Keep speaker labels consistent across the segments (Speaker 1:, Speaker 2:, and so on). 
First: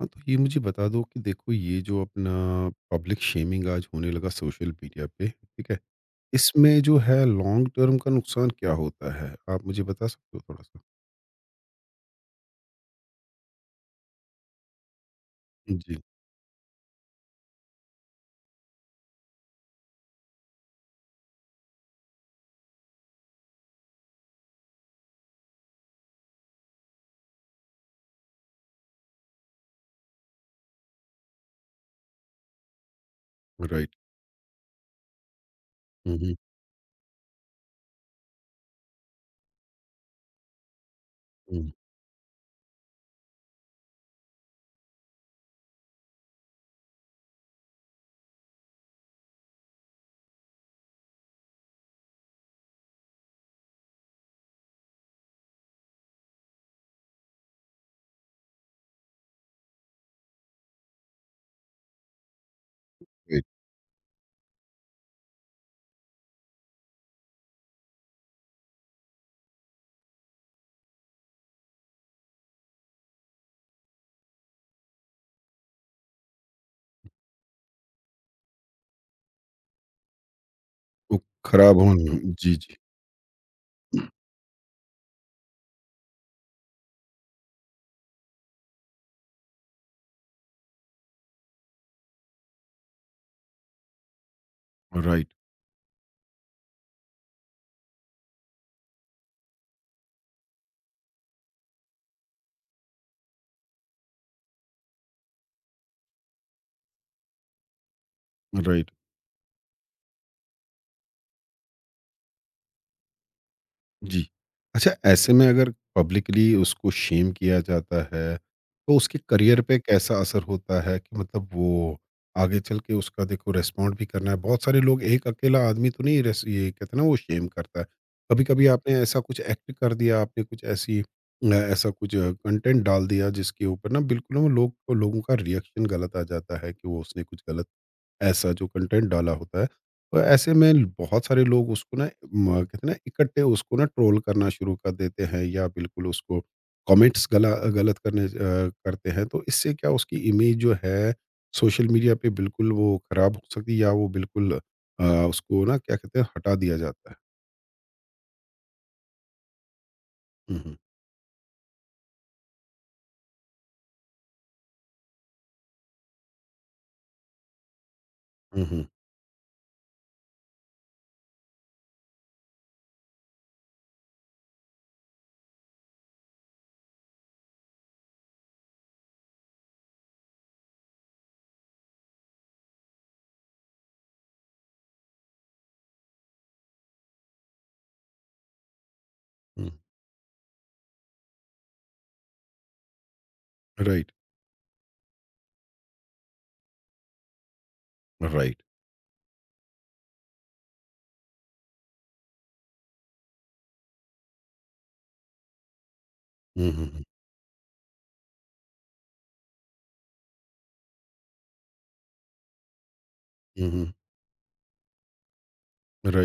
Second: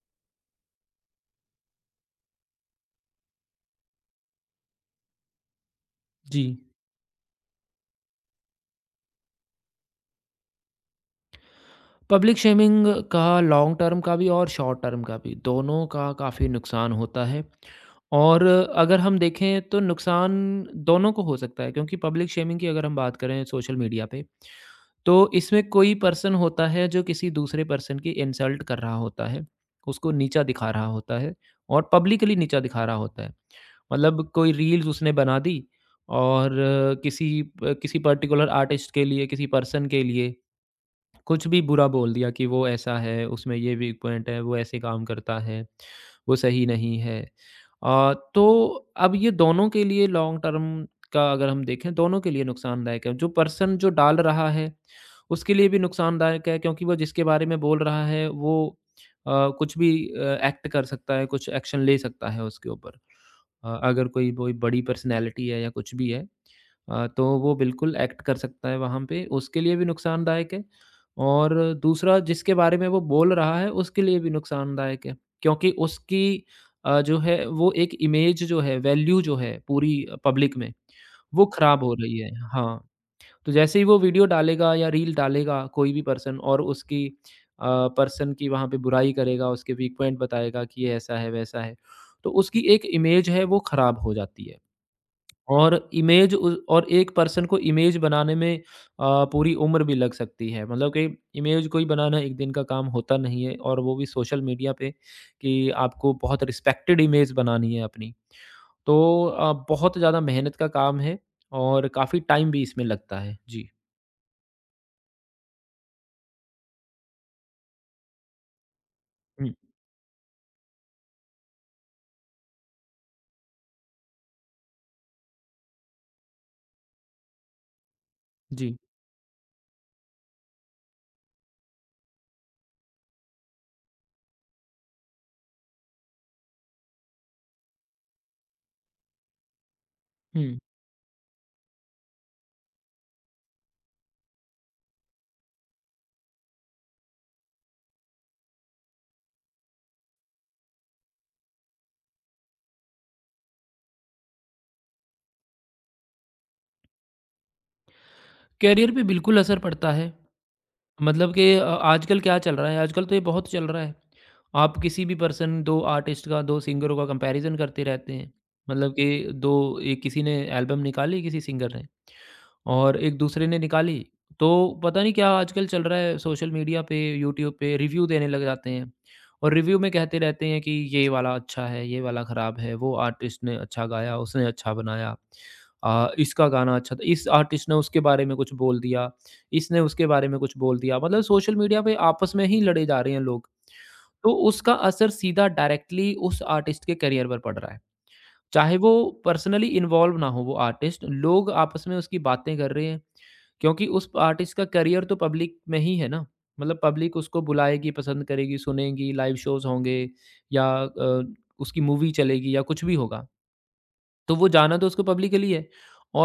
Speaker 1: हाँ, तो ये मुझे बता दो कि देखो ये जो अपना पब्लिक शेमिंग आज होने लगा सोशल मीडिया पे, ठीक है?
Speaker 2: जी।
Speaker 1: इसमें जो है लॉन्ग टर्म का नुकसान क्या होता है? आप मुझे बता सकते हो थोड़ा-सा?
Speaker 2: पब्लिक शेमिंग का लॉन्ग टर्म का भी और शॉर्ट टर्म का भी, दोनों
Speaker 1: जी।
Speaker 2: का काफ़ी नुकसान होता है। और अगर हम देखें तो नुकसान दोनों को हो सकता है, क्योंकि पब्लिक शेमिंग की अगर हम बात करें सोशल मीडिया पे, तो इसमें कोई पर्सन होता है जो किसी दूसरे पर्सन की इंसल्ट कर रहा होता है, उसको नीचा दिखा रहा होता है और पब्लिकली नीचा दिखा रहा होता है।
Speaker 1: राइट।
Speaker 2: मतलब कोई रील्स उसने बना दी,
Speaker 1: हुँ, हुँ,
Speaker 2: और किसी किसी पर्टिकुलर आर्टिस्ट के लिए, किसी पर्सन के लिए कुछ भी
Speaker 1: हुँ,
Speaker 2: बुरा बोल दिया कि वो ऐसा है, उसमें ये वीक पॉइंट है, वो ऐसे काम करता है, वो सही नहीं है। तो अब ये दोनों के लिए लॉन्ग टर्म का अगर हम देखें, दोनों के लिए नुकसानदायक है। जो पर्सन जो डाल रहा है, उसके लिए भी नुकसानदायक है, क्योंकि वो जिसके बारे में बोल रहा है, वो अ, कुछ भी एक्ट कर सकता है, कुछ एक्शन ले सकता है उसके ऊपर।
Speaker 1: राइट।
Speaker 2: अगर कोई कोई बड़ी पर्सनैलिटी है या कुछ भी है, तो वो बिल्कुल एक्ट कर सकता है वहाँ पे, उसके लिए भी नुकसानदायक है। और दूसरा जिसके बारे में वो बोल रहा है उसके लिए भी नुकसानदायक है, क्योंकि उसकी जो है वो एक इमेज जो है, वैल्यू जो है पूरी पब्लिक में,
Speaker 1: वो
Speaker 2: वो
Speaker 1: खराब
Speaker 2: खराब हो
Speaker 1: होना,
Speaker 2: रही है।
Speaker 1: जी, जी।
Speaker 2: हाँ, तो जैसे ही वो वीडियो डालेगा या रील डालेगा कोई भी पर्सन, और उसकी अ, पर्सन की वहाँ पे बुराई करेगा, उसके वीक पॉइंट बताएगा कि ये ऐसा है, वैसा है, तो उसकी एक इमेज है, वो खराब हो जाती है।
Speaker 1: राइट,
Speaker 2: और एक पर्सन को इमेज बनाने में पूरी उम्र भी लग सकती है। मतलब कि इमेज कोई बनाना एक दिन का काम होता नहीं है, और वो भी सोशल मीडिया पे, कि आपको बहुत रिस्पेक्टेड इमेज बनानी है अपनी।
Speaker 1: राइट।
Speaker 2: तो बहुत ज़्यादा मेहनत का काम है, और काफ़ी टाइम भी इसमें लगता है। जी।
Speaker 1: जी। अच्छा, ऐसे में अगर पब्लिकली उसको शेम किया जाता है, तो उसके
Speaker 2: हुँ।
Speaker 1: करियर पे कैसा असर होता है कि मतलब वो आगे चल के उसका देखो रिस्पॉन्ड भी करना है। बहुत सारे लोग, एक अकेला आदमी तो नहीं, रेस ये कहते हैं ना वो शेम करता है। कभी-कभी
Speaker 2: जी।
Speaker 1: आपने ऐसा कुछ एक्ट कर दिया, आपने कुछ ऐसी, ऐसा कुछ कंटेंट डाल दिया जिसके ऊपर ना बिल्कुल वो लोग लोगों का रिएक्शन गलत आ जाता है कि वो उसने कुछ गलत ऐसा जो कंटेंट डाला होता है। तो ऐसे
Speaker 2: हुँ।
Speaker 1: में बहुत सारे लोग उसको ना म कहते हैं ना इकट्ठे उसको ना ट्रोल करना शुरू कर देते हैं, या बिल्कुल उसको कमेंट्स गला गलत करने करते हैं। तो इससे क्या उसकी इमेज जो है सोशल मीडिया पे बिल्कुल वो खराब हो सकती है, या वो बिल्कुल, उसको ना क्या कहते हैं, हटा दिया जाता है।
Speaker 2: करियर पे बिल्कुल असर पड़ता है।
Speaker 1: हुँ, हुँ।
Speaker 2: मतलब कि आजकल क्या चल रहा है, आजकल तो ये बहुत चल रहा है। आप किसी भी पर्सन 2 आर्टिस्ट का, 2 सिंगरों का कंपैरिज़न करते रहते हैं।
Speaker 1: हुँ, हुँ,
Speaker 2: मतलब कि 2, एक किसी ने एल्बम निकाली किसी सिंगर ने, और एक दूसरे ने निकाली, तो पता नहीं क्या आजकल चल रहा है, सोशल मीडिया पे, यूट्यूब पे रिव्यू देने लग जाते हैं, और रिव्यू में कहते रहते हैं कि ये वाला अच्छा है, ये वाला ख़राब है, वो आर्टिस्ट ने अच्छा गाया, उसने अच्छा बनाया, इसका गाना अच्छा था, इस आर्टिस्ट ने उसके बारे में कुछ बोल दिया,
Speaker 1: हुँ।
Speaker 2: इसने उसके बारे में कुछ बोल दिया। मतलब सोशल मीडिया पे आपस में ही लड़े जा रहे हैं लोग।
Speaker 1: राइट,
Speaker 2: तो उसका असर सीधा डायरेक्टली उस आर्टिस्ट के करियर पर पड़ रहा है,
Speaker 1: राइट।
Speaker 2: चाहे वो पर्सनली इन्वॉल्व ना हो वो आर्टिस्ट, लोग आपस में उसकी बातें कर रहे हैं। क्योंकि उस आर्टिस्ट का करियर तो पब्लिक में ही है ना,
Speaker 1: हुँ,
Speaker 2: मतलब
Speaker 1: हुँ, हुँ।
Speaker 2: पब्लिक उसको बुलाएगी, पसंद करेगी, सुनेगी, लाइव शोज़ होंगे, या उसकी मूवी चलेगी, या कुछ भी होगा।
Speaker 1: हुँ, हुँ।
Speaker 2: तो वो जाना तो उसको पब्लिक के लिए है,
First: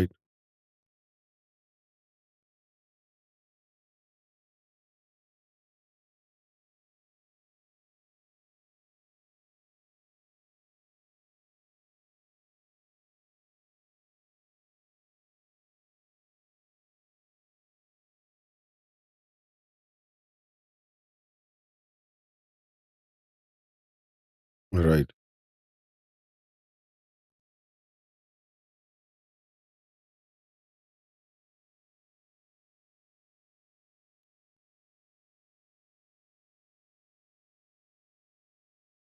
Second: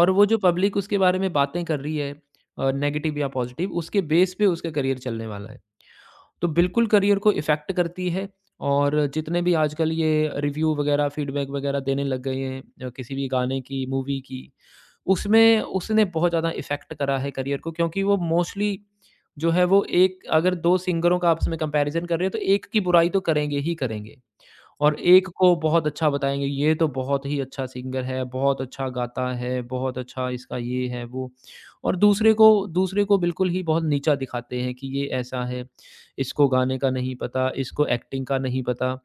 Speaker 2: और वो जो पब्लिक उसके बारे में बातें कर रही है, नेगेटिव या पॉज़िटिव, उसके बेस पे उसका करियर चलने वाला है। तो बिल्कुल करियर को इफ़ेक्ट करती है, और जितने भी आजकल ये रिव्यू वगैरह, फीडबैक वगैरह देने लग गए हैं, किसी भी गाने की, मूवी की, उसमें उसने बहुत ज़्यादा इफ़ेक्ट करा है करियर को। क्योंकि वो मोस्टली जो है, वो एक, अगर दो सिंगरों का आपस में कंपैरिजन कर रहे हो, तो एक की बुराई तो करेंगे ही करेंगे, और
Speaker 1: राइट।
Speaker 2: एक को बहुत अच्छा बताएँगे, ये तो बहुत ही अच्छा सिंगर है, बहुत अच्छा गाता है, बहुत अच्छा इसका ये है, वो। और दूसरे को बिल्कुल ही बहुत नीचा दिखाते हैं कि ये ऐसा है, इसको गाने का नहीं पता, इसको एक्टिंग का नहीं पता,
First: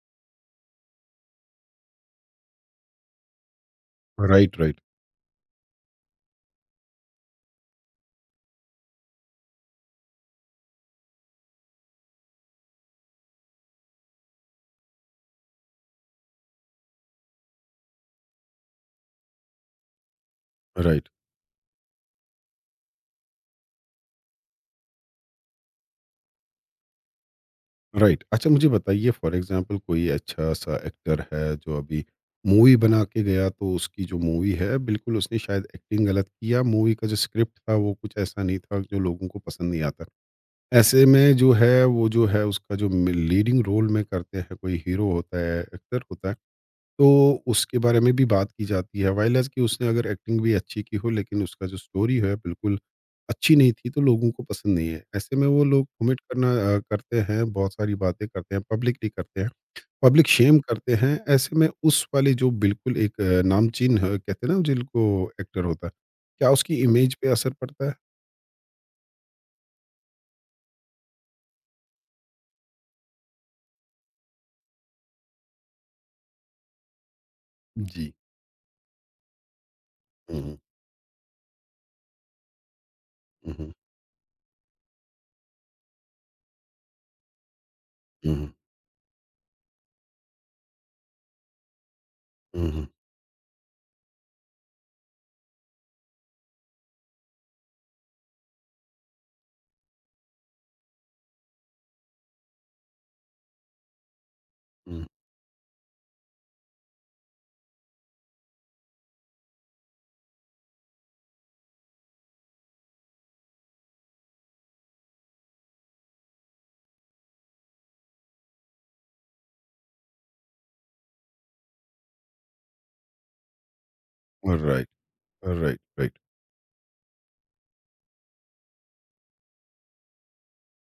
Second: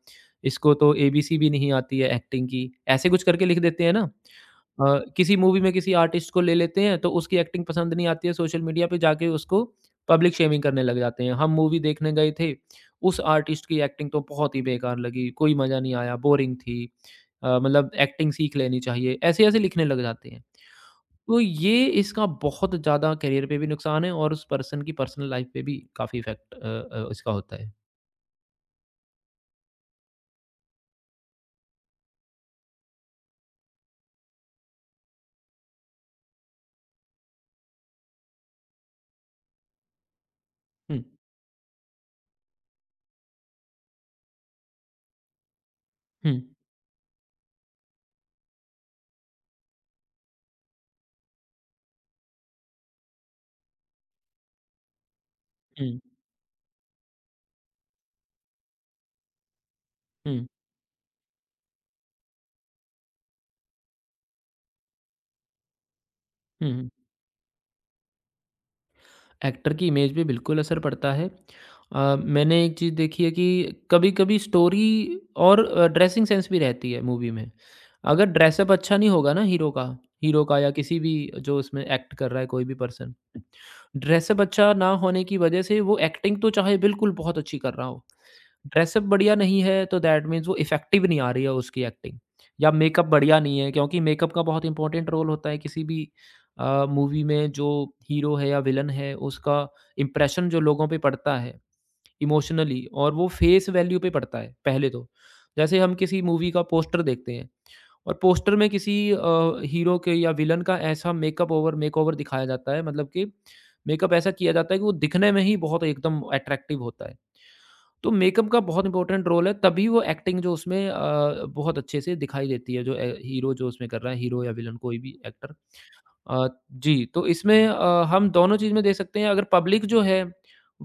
Speaker 2: इसको तो एबीसी भी नहीं आती है एक्टिंग की, ऐसे कुछ करके लिख देते हैं ना।
Speaker 1: राइट, राइट,
Speaker 2: अ, किसी मूवी में किसी आर्टिस्ट को ले लेते हैं, तो उसकी एक्टिंग पसंद नहीं आती है, सोशल मीडिया पे जाके उसको पब्लिक शेमिंग करने लग जाते हैं हम मूवी देखने गए थे, उस आर्टिस्ट की एक्टिंग तो बहुत ही बेकार लगी, कोई मज़ा नहीं आया, बोरिंग थी, मतलब एक्टिंग सीख लेनी चाहिए, ऐसे-ऐसे लिखने लग जाते हैं।
Speaker 1: राइट।
Speaker 2: तो ये इसका बहुत ज़्यादा करियर पे भी नुकसान है, और उस पर्सन की पर्सनल लाइफ पे भी काफ़ी इफ़ेक्ट इसका होता है।
Speaker 1: राइट। अच्छा, मुझे बताइए, फॉर एग्ज़ाम्पल कोई अच्छा-सा एक्टर है जो अभी मूवी बना के गया, तो उसकी जो मूवी है बिल्कुल उसने शायद एक्टिंग गलत किया, मूवी का जो स्क्रिप्ट था वो कुछ ऐसा नहीं था जो लोगों को पसंद नहीं आता।
Speaker 2: हुँ।
Speaker 1: ऐसे में जो है वो जो है उसका जो म लीडिंग रोल में करते हैं कोई हीरो होता है, एक्टर होता है,
Speaker 2: हुँ।
Speaker 1: तो उसके बारे में भी बात की जाती है। वाइल्डस की उसने अगर एक्टिंग भी अच्छी की हो, लेकिन उसका जो स्टोरी है बिल्कुल अच्छी नहीं थी तो लोगों को पसंद नहीं है। ऐसे में वो लोग
Speaker 2: हुँ।
Speaker 1: कमेंट करना करते हैं, बहुत सारी बातें करते हैं, पब्लिकली करते हैं, पब्लिक
Speaker 2: हुँ।
Speaker 1: शेम करते हैं। ऐसे में उस वाले जो बिल्कुल एक नामचीन ह कहते हैं ना जिनको एक्टर होता है, क्या उसकी
Speaker 2: हुँ।
Speaker 1: इमेज पे असर पड़ता है?
Speaker 2: एक्टर की इमेज पे बिल्कुल असर पड़ता है। मैंने एक चीज़ देखी है कि कभी-कभी स्टोरी और ड्रेसिंग सेंस भी रहती है मूवी में।
Speaker 1: जी।
Speaker 2: अगर ड्रेसअप अच्छा नहीं होगा ना, हीरो का,
Speaker 1: हुँ, हुँ,
Speaker 2: या किसी भी जो उसमें एक्ट कर रहा है कोई भी पर्सन,
Speaker 1: हुँ,
Speaker 2: ड्रेसअप अच्छा ना होने की वजह से वो एक्टिंग तो चाहे बिल्कुल बहुत अच्छी कर रहा हो,
Speaker 1: हुँ,
Speaker 2: ड्रेसअप बढ़िया नहीं है तो दैट मीन्स वो इफ़ेक्टिव नहीं आ रही है उसकी एक्टिंग,
Speaker 1: हुँ,
Speaker 2: या
Speaker 1: हुँ,
Speaker 2: मेकअप बढ़िया नहीं है, क्योंकि मेकअप का बहुत इंपॉर्टेंट रोल होता है किसी भी मूवी में। जो हीरो है या विलन है, उसका इम्प्रेशन जो लोगों पे पड़ता है इमोशनली, और वो फेस वैल्यू पे पड़ता है पहले
Speaker 1: हुँ,
Speaker 2: तो, जैसे हम किसी मूवी का पोस्टर देखते हैं, और पोस्टर में किसी हीरो के या विलन का ऐसा मेकअप ओवर मेकओवर दिखाया जाता है, मतलब कि मेकअप ऐसा किया जाता है कि वो दिखने में ही बहुत एकदम अट्रैक्टिव होता है, तो मेकअप का बहुत इम्पोर्टेंट रोल है, तभी वो एक्टिंग जो उसमें बहुत अच्छे से दिखाई देती है, जो हीरो जो उसमें कर रहा है, हीरो या
Speaker 1: हुँ,
Speaker 2: विलन
Speaker 1: राइट,
Speaker 2: कोई भी एक्टर।
Speaker 1: Right, right.
Speaker 2: जी, तो इसमें हम दोनों चीज़ में देख सकते हैं, अगर पब्लिक जो है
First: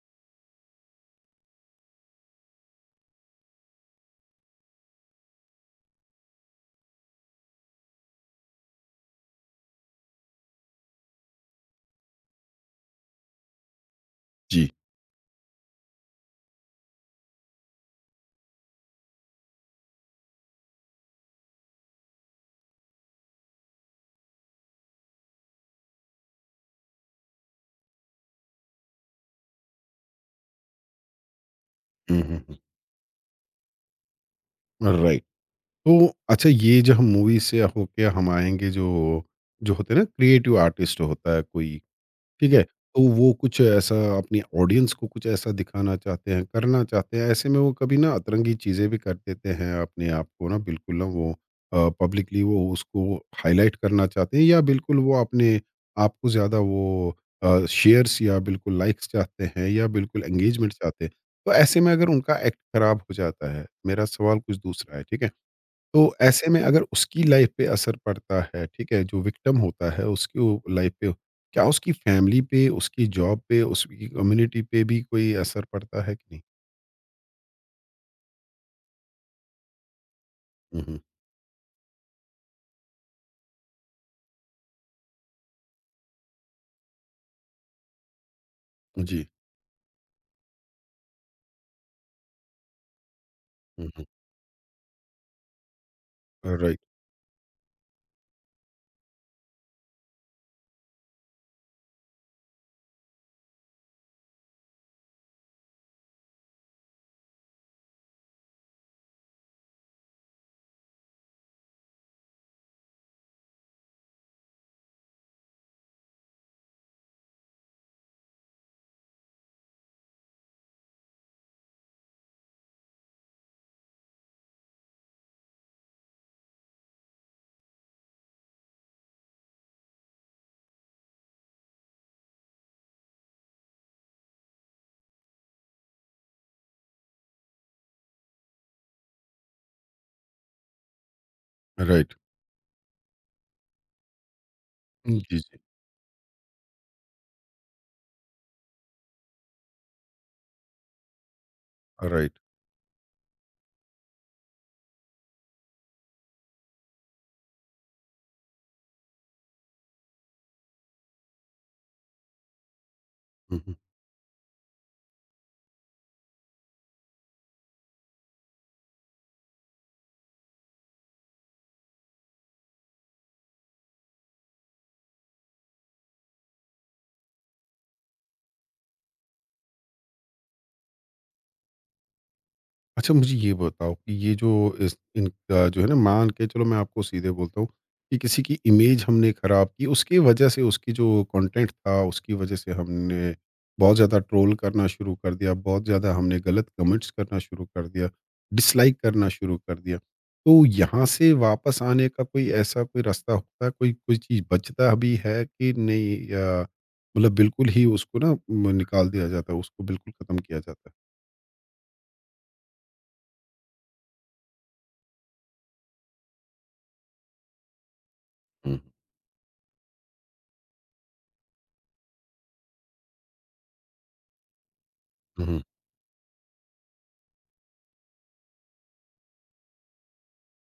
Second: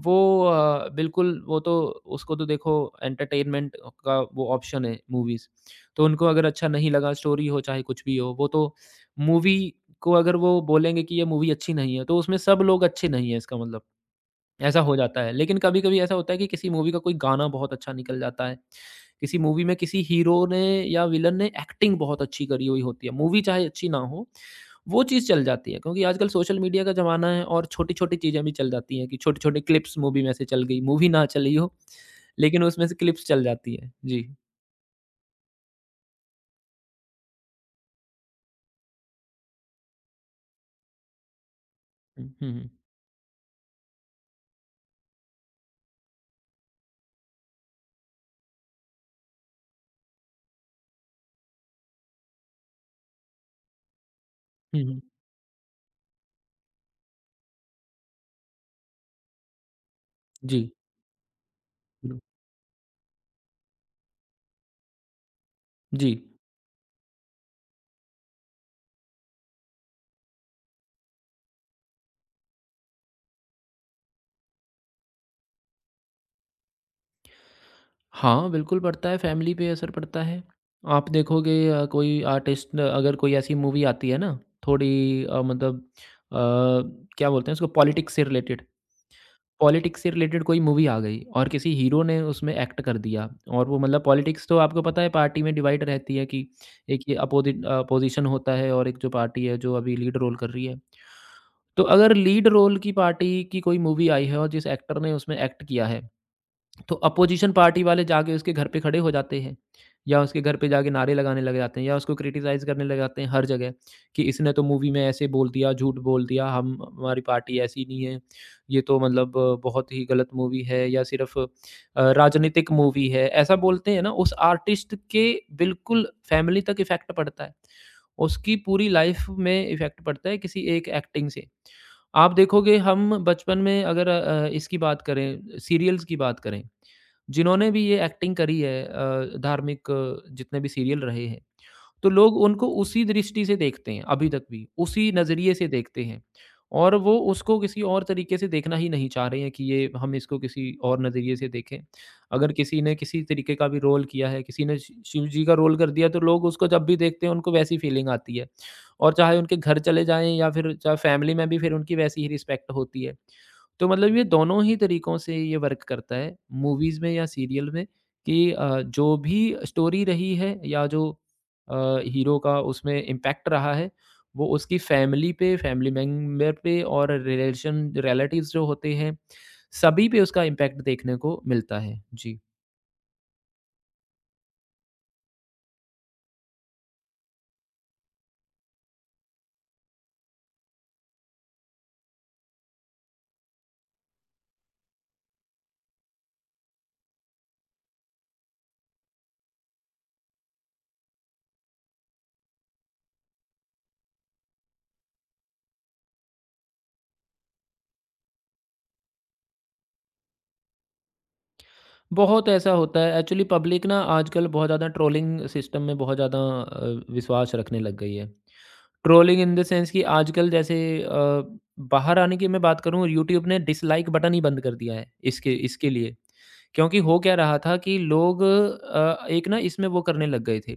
Speaker 2: वो बिल्कुल, वो तो, उसको तो देखो, एंटरटेनमेंट का वो ऑप्शन है मूवीज़, तो उनको अगर अच्छा नहीं लगा, स्टोरी हो चाहे कुछ भी हो, वो तो मूवी को अगर वो बोलेंगे कि ये मूवी अच्छी नहीं है, तो उसमें सब लोग अच्छे नहीं हैं, इसका मतलब।
Speaker 1: जी।
Speaker 2: ऐसा हो जाता है। लेकिन कभी-कभी ऐसा होता है कि किसी मूवी का कोई गाना बहुत अच्छा निकल जाता है, किसी मूवी में किसी हीरो ने या विलन ने एक्टिंग बहुत अच्छी करी हुई होती है, मूवी चाहे अच्छी ना हो, वो चीज़ चल जाती है, क्योंकि आजकल सोशल मीडिया का ज़माना है और छोटी-छोटी चीज़ें भी चल जाती हैं कि छोटे-छोटे क्लिप्स मूवी में से चल गई। मूवी ना चली हो,
Speaker 1: हुँ, हुँ, हुँ,
Speaker 2: लेकिन उसमें से क्लिप्स चल जाती है। जी।
Speaker 1: राइट। तो अच्छा, ये जो हम मूवी से होके हम आएँगे, जो जो होते हैं ना क्रिएटिव आर्टिस्ट होता है कोई,
Speaker 2: हुँ, हुँ,
Speaker 1: ठीक है?
Speaker 2: हुँ।
Speaker 1: तो वो कुछ ऐसा अपनी ऑडियंस को कुछ ऐसा दिखाना चाहते हैं, करना चाहते हैं, ऐसे में वो कभी ना अतरंगी चीज़ें भी कर देते हैं अपने आप को ना बिल्कुल ना वो, पब्लिकली वो उसको हाइलाइट करना चाहते हैं या
Speaker 2: हुँ,
Speaker 1: बिल्कुल
Speaker 2: हुँ।
Speaker 1: वो अपने आप को ज़्यादा वो, शेयर्स या बिल्कुल लाइक्स चाहते हैं या बिल्कुल
Speaker 2: जी,
Speaker 1: एंगेजमेंट चाहते हैं। तो ऐसे में अगर
Speaker 2: बिल्कुल।
Speaker 1: उनका एक्ट खराब हो जाता है, मेरा सवाल कुछ दूसरा है, ठीक है?
Speaker 2: जी।
Speaker 1: तो ऐसे में अगर उसकी लाइफ पे असर पड़ता है, ठीक है, जो विक्टिम होता है उसकी वो लाइफ पे, क्या उसकी फैमिली पे, उसकी जॉब पे, उसकी कम्युनिटी पे भी कोई असर पड़ता है कि नहीं?
Speaker 2: हाँ, बिल्कुल पड़ता है, फैमिली पे असर पड़ता है।
Speaker 1: हुँ, हुँ।
Speaker 2: आप देखोगे, कोई आर्टिस्ट न, अगर कोई ऐसी मूवी आती है ना, थोड़ी मतलब, अ, क्या बोलते हैं उसको, पॉलिटिक्स से रिलेटेड,
Speaker 1: जी।
Speaker 2: कोई मूवी आ गई, और किसी हीरो ने उसमें एक्ट कर दिया, और वो
Speaker 1: हुँ,
Speaker 2: मतलब
Speaker 1: हुँ।
Speaker 2: पॉलिटिक्स तो आपको पता है, पार्टी में डिवाइड रहती है, कि
Speaker 1: राइट,
Speaker 2: एक ये अपोजि अपोज़िशन होता है, और एक जो पार्टी है जो अभी लीड रोल कर रही है। तो अगर लीड रोल की पार्टी की कोई मूवी आई है और जिस एक्टर ने उसमें एक्ट किया है, तो अपोजिशन पार्टी वाले जाके उसके घर पे खड़े हो जाते हैं, या उसके घर पे जाके नारे लगाने लग जाते हैं, या उसको क्रिटिसाइज करने लग जाते हैं हर जगह, कि इसने तो मूवी में ऐसे बोल दिया, झूठ बोल दिया, हम, हमारी पार्टी ऐसी नहीं है, ये तो मतलब बहुत ही गलत मूवी है, या सिर्फ राजनीतिक मूवी है, ऐसा बोलते हैं ना उस आर्टिस्ट के। बिल्कुल फैमिली तक इफेक्ट पड़ता है, उसकी पूरी लाइफ में इफेक्ट पड़ता है, किसी एक एक्टिंग से। आप देखोगे, हम बचपन में अगर इसकी बात करें, सीरियल्स की बात करें, जिन्होंने भी ये एक्टिंग करी है, धार्मिक, जितने भी सीरियल रहे हैं, तो
Speaker 1: राइट।
Speaker 2: लोग उनको उसी दृष्टि से देखते हैं अभी तक भी, उसी
Speaker 1: जी,
Speaker 2: नज़रिए
Speaker 1: जी।
Speaker 2: से देखते हैं, और वो उसको किसी और तरीके से देखना ही नहीं चाह रहे हैं, कि ये हम इसको किसी और नज़रिए से देखें।
Speaker 1: राइट।
Speaker 2: अगर किसी ने किसी तरीके का भी रोल किया है, किसी ने शि शिव जी का रोल कर दिया, तो लोग उसको जब भी देखते हैं उनको वैसी फीलिंग आती है, और चाहे उनके घर चले जाएँ, या फिर चाहे फैमिली में भी, फिर उनकी वैसी ही रिस्पेक्ट होती है।
Speaker 1: हुँ, हुँ।
Speaker 2: तो मतलब ये दोनों ही तरीकों से ये वर्क करता है, मूवीज़ में या सीरियल में, कि जो भी स्टोरी रही है, या जो हीरो का उसमें इम्पैक्ट रहा है, वो उसकी फैमिली पे, फैमिली मेंबर पे, और रिलेशन, रिलेटिव्स जो होते हैं, सभी पे उसका इम्पैक्ट देखने को मिलता है। जी।
Speaker 1: अच्छा, मुझे ये बताओ कि ये जो इस इनका जो है ना, मान के चलो मैं आपको सीधे बोलता हूँ कि किसी की इमेज हमने खराब की, उसकी वजह से उसकी जो कंटेंट था, उसकी वजह से हमने बहुत ज़्यादा ट्रोल करना शुरू कर दिया, बहुत ज़्यादा हमने गलत कमेंट्स करना शुरू कर दिया, डिसलाइक करना शुरू कर दिया। तो यहाँ से वापस आने का कोई ऐसा कोई रास्ता होता है, कोई कोई चीज़ बचता अभी है कि नहीं, या मतलब बिल्कुल ही उसको ना म निकाल दिया जाता है, उसको बिल्कुल खत्म किया जाता है?
Speaker 2: बहुत ऐसा होता है, एक्चुअली पब्लिक ना आजकल बहुत ज़्यादा ट्रोलिंग सिस्टम में बहुत ज़्यादा विश्वास रखने लग गई है।
Speaker 1: हुँ,
Speaker 2: ट्रोलिंग इन द सेंस कि आजकल जैसे, अ, बाहर आने की मैं बात करूँ, यूट्यूब ने डिसलाइक बटन ही बंद कर दिया है
Speaker 1: हुँ,
Speaker 2: इसके
Speaker 1: हुँ,
Speaker 2: इसके लिए। क्योंकि हो क्या रहा था कि लोग एक ना इसमें वो करने लग गए थे,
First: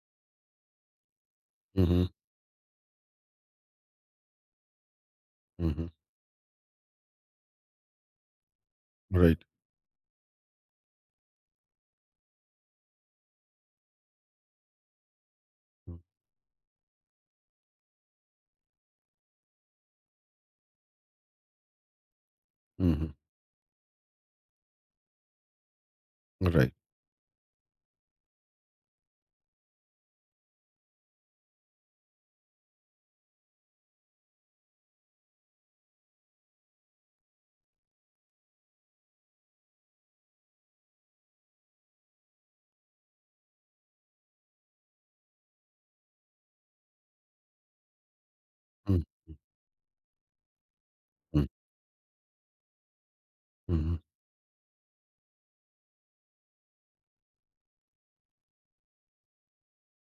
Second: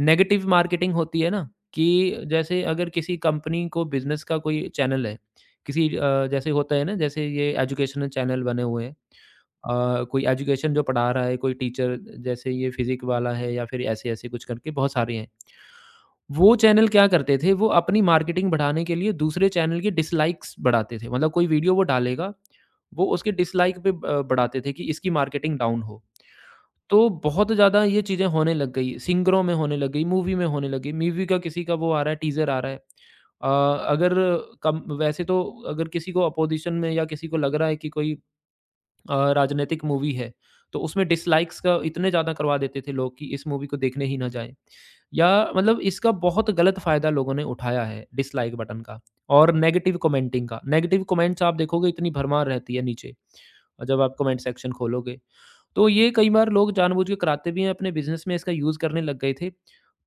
Speaker 2: नेगेटिव मार्केटिंग होती है ना
Speaker 1: हुँ,
Speaker 2: कि
Speaker 1: हुँ।
Speaker 2: जैसे अगर किसी कंपनी को बिज़नेस का कोई चैनल है,
Speaker 1: हुँ,
Speaker 2: किसी
Speaker 1: हुँ,
Speaker 2: जैसे होता है ना जैसे ये एजुकेशनल चैनल बने हुए हैं।
Speaker 1: राइट।
Speaker 2: कोई एजुकेशन जो पढ़ा रहा है, कोई टीचर जैसे ये फिज़िक वाला है या फिर ऐसे-ऐसे कुछ करके बहुत सारे हैं।
Speaker 1: हुँ,
Speaker 2: वो चैनल क्या करते थे, वो अपनी मार्केटिंग बढ़ाने के लिए दूसरे चैनल के डिसलाइक्स बढ़ाते थे। मतलब कोई वीडियो वो डालेगा, वो
Speaker 1: हुँ,
Speaker 2: उसके डिसलाइक पे बढ़ाते थे कि इसकी मार्केटिंग डाउन हो।
Speaker 1: हुँ, राइट।
Speaker 2: तो बहुत ज़्यादा ये चीज़ें होने लग गई, सिंगरों में होने लग गई, मूवी में होने लगी। मूवी का किसी का वो आ रहा है, टीज़र आ रहा है। अ, अगर कम वैसे तो अगर किसी को अपोज़िशन में या किसी को लग रहा है कि कोई राजनीतिक मूवी है, तो उसमें डिसलाइक्स का इतने ज़्यादा करवा देते थे लोग कि इस मूवी को देखने ही ना जाएँ। या मतलब इसका बहुत गलत फ़ायदा लोगों ने उठाया है डिसलाइक बटन का
Speaker 1: हुँ,
Speaker 2: और नेगेटिव कमेंटिंग का। नेगेटिव कमेंट्स
Speaker 1: हुँ,
Speaker 2: आप देखोगे इतनी भरमार रहती है नीचे
Speaker 1: हुँ, हुँ,
Speaker 2: जब आप कमेंट सेक्शन खोलोगे। तो ये कई बार लोग जानबूझ के कराते भी हैं, अपने बिज़नेस में इसका यूज़ करने लग गए थे।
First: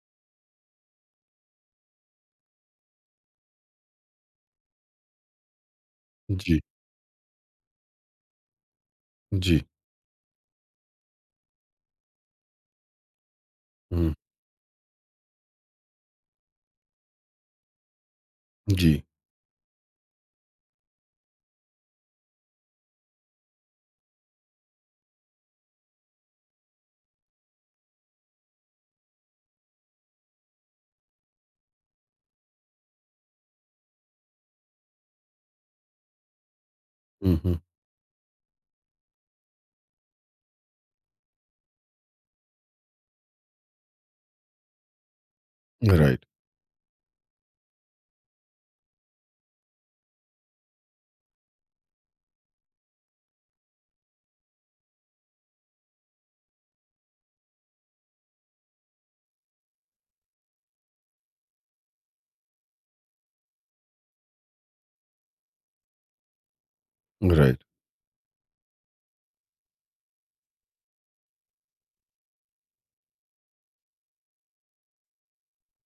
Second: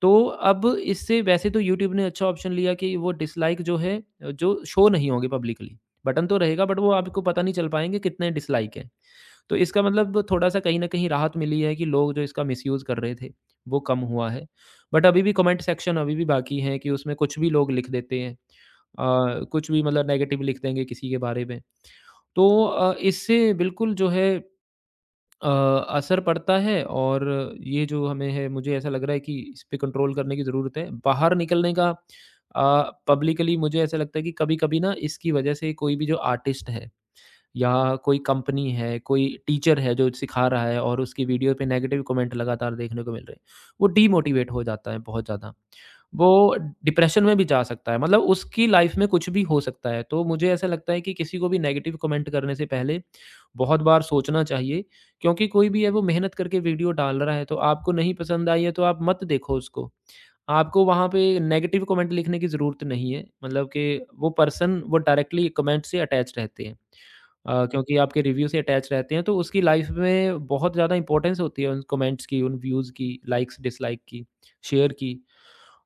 Speaker 2: तो अब इससे वैसे तो यूट्यूब ने अच्छा ऑप्शन लिया कि वो डिसलाइक जो है जो शो नहीं होंगे पब्लिकली। बटन तो
Speaker 1: जी,
Speaker 2: रहेगा बट वो आपको पता नहीं चल पाएँगे कितने डिसलाइक हैं। तो
Speaker 1: जी,
Speaker 2: इसका मतलब थोड़ा-सा कहीं न कहीं राहत मिली है कि लोग जो इसका मिसयूज़ कर रहे थे, वो कम
Speaker 1: हुँ,
Speaker 2: हुआ है। बट अभी भी कमेंट सेक्शन अभी भी बाकी है कि उसमें कुछ भी लोग लिख देते हैं।
Speaker 1: जी,
Speaker 2: कुछ भी मतलब नेगेटिव लिख देंगे किसी के बारे में। तो इससे बिल्कुल जो है अ, असर पड़ता है और ये जो हमें है मुझे ऐसा लग रहा है कि इस पे कंट्रोल करने की ज़रूरत है। बाहर निकलने का अ, पब्लिकली मुझे ऐसा लगता है कि कभी-कभी ना इसकी वजह से कोई भी जो आर्टिस्ट है
Speaker 1: हुँ, हुँ,
Speaker 2: या कोई कंपनी है, कोई टीचर है जो सिखा रहा है और उसकी वीडियो पे नेगेटिव कमेंट लगातार देखने को मिल रहे हैं, वो डीमोटिवेट हो जाता है बहुत ज़्यादा।
Speaker 1: राइट,
Speaker 2: वो डिप्रेशन में भी जा सकता है मतलब उसकी लाइफ में कुछ भी हो सकता है। तो मुझे ऐसा लगता है कि किसी को भी नेगेटिव कमेंट करने से पहले बहुत बार सोचना चाहिए क्योंकि कोई भी है वो मेहनत करके वीडियो डाल रहा है, तो आपको नहीं पसंद आई है तो आप मत देखो उसको। आपको वहाँ पे नेगेटिव कमेंट लिखने की ज़रूरत नहीं है, मतलब कि वो पर्सन वो डायरेक्टली कमेंट से अटैच रहते हैं।
Speaker 1: राइट,
Speaker 2: क्योंकि आपके रिव्यू से अटैच रहते हैं तो उसकी लाइफ में बहुत ज़्यादा इंपॉर्टेंस होती है उन कमेंट्स की, उन व्यूज़ की, लाइक्स, डिसलाइक की, शेयर की।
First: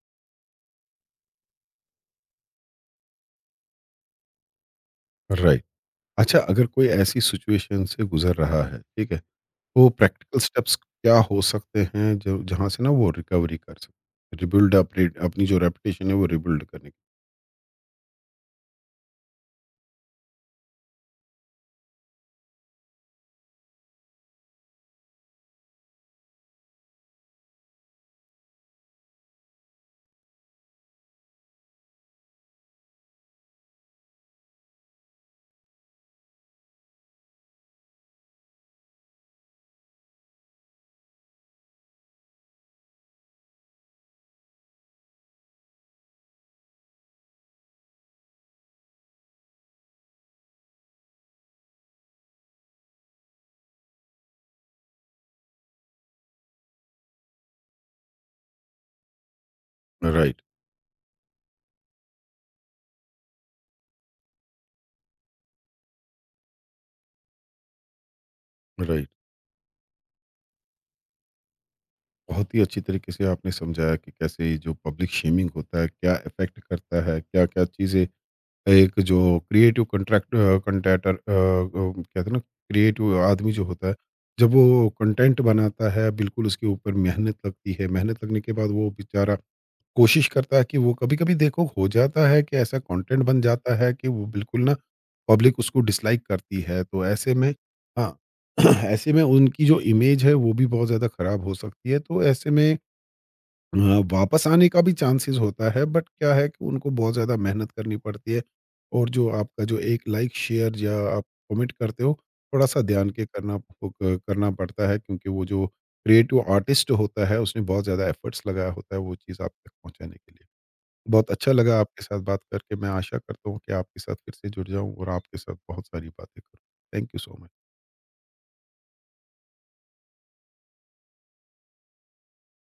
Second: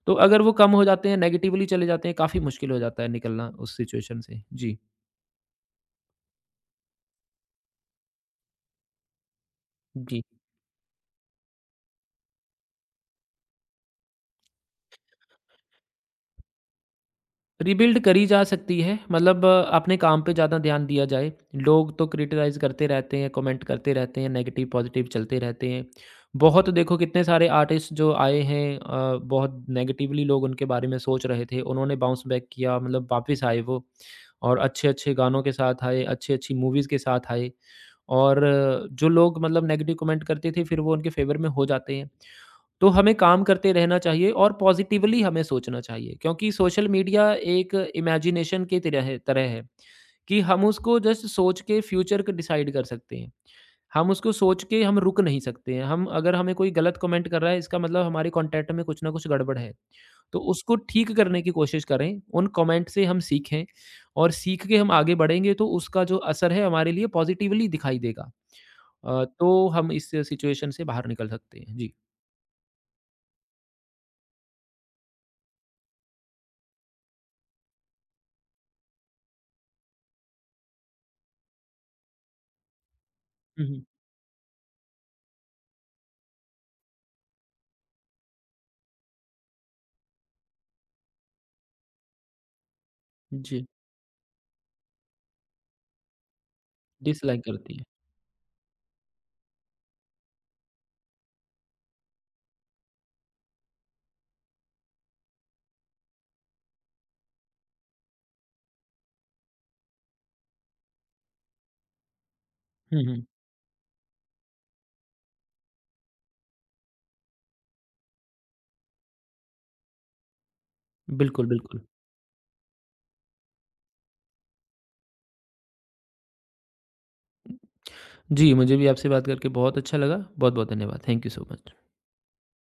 Speaker 2: तो अगर वो कम हो जाते हैं, नेगेटिवली चले जाते हैं, काफ़ी मुश्किल हो जाता है निकलना उस सिचुएशन से। जी,
Speaker 1: राइट। अच्छा, अगर कोई ऐसी सिचुएशन से गुज़र रहा है, ठीक है, तो
Speaker 2: जी।
Speaker 1: प्रैक्टिकल स्टेप्स क्या हो सकते हैं जो जहाँ से ना वो रिकवरी कर सके? रिबिल्ड अप रेट अपनी जो रेपुटेशन है वो रिबिल्ड करने की।
Speaker 2: रिबिल्ड करी जा सकती है। मतलब अपने काम पे ज़्यादा ध्यान दिया जाए, लोग तो क्रिटिसाइज़ करते रहते हैं, कमेंट करते रहते हैं, नेगेटिव पॉजिटिव चलते रहते हैं। बहुत देखो कितने सारे आर्टिस्ट जो आए हैं, बहुत नेगेटिवली लोग उनके बारे में सोच रहे थे, उन्होंने बाउंस बैक किया, मतलब वापस आए वो और अच्छे अच्छे गानों के साथ आए, अच्छी अच्छी मूवीज़ के साथ आए। और जो लोग मतलब नेगेटिव कमेंट करते थे फिर वो उनके फेवर में हो जाते हैं। तो हमें काम करते रहना चाहिए और पॉजिटिवली हमें सोचना चाहिए, क्योंकि सोशल मीडिया एक इमेजिनेशन के तरह है कि हम उसको जस्ट सोच के फ्यूचर को डिसाइड कर सकते हैं। हम उसको सोच के हम रुक नहीं सकते हैं। हम अगर हमें कोई गलत कमेंट कर रहा है, इसका मतलब हमारे कॉन्टैक्ट में कुछ ना कुछ गड़बड़ है, तो
Speaker 1: राइट,
Speaker 2: उसको ठीक करने की कोशिश करें। उन कमेंट से हम सीखें और सीख के हम आगे बढ़ेंगे तो उसका जो असर है हमारे लिए पॉजिटिवली दिखाई देगा।
Speaker 1: राइट।
Speaker 2: तो हम इस सिचुएशन से बाहर निकल सकते हैं। जी।
Speaker 1: बहुत ही अच्छी तरीके से आपने समझाया कि कैसे ये जो पब्लिक शेमिंग होता है, क्या इफ़ेक्ट करता है, क्या-क्या चीज़ें, एक जो क्रिएटिव कंटेटर, कहते हैं ना क्रिएटिव आदमी जो
Speaker 2: हम्म।
Speaker 1: होता है, जब वो कंटेंट बनाता है बिल्कुल उसके ऊपर मेहनत लगती है, मेहनत लगने के बाद वो बेचारा कोशिश करता है कि वो, कभी-कभी देखो हो जाता है कि ऐसा कंटेंट बन
Speaker 2: जी।
Speaker 1: जाता है कि वो बिल्कुल ना पब्लिक उसको डिसलाइक करती है, तो ऐसे
Speaker 2: डिसलाइक
Speaker 1: में,
Speaker 2: करती है।
Speaker 1: हाँ, ऐसे में उनकी जो इमेज है वो भी बहुत ज़्यादा खराब हो सकती है, तो ऐसे में, हाँ, वापस आने का भी चांसेस होता है, बट क्या है कि उनको बहुत ज़्यादा मेहनत करनी पड़ती है, और जो आपका जो एक लाइक, शेयर या आप कमेंट करते हो, थोड़ा-सा
Speaker 2: हुँ,
Speaker 1: ध्यान के
Speaker 2: हुँ।
Speaker 1: करना हो क करना पड़ता है, क्योंकि वो जो क्रिएटिव आर्टिस्ट होता है उसने बहुत ज़्यादा एफर्ट्स लगाया होता है वो चीज़ आप तक पहुँचाने के लिए। बहुत
Speaker 2: बिल्कुल,
Speaker 1: अच्छा लगा
Speaker 2: बिल्कुल।
Speaker 1: आपके साथ बात करके, मैं आशा करता हूँ कि आपके साथ फिर से जुड़ जाऊँ और आपके साथ बहुत सारी बातें करूँ। Thank you so much.
Speaker 2: जी, मुझे भी आपसे बात करके बहुत अच्छा लगा। बहुत-बहुत धन्यवाद। Thank you so much.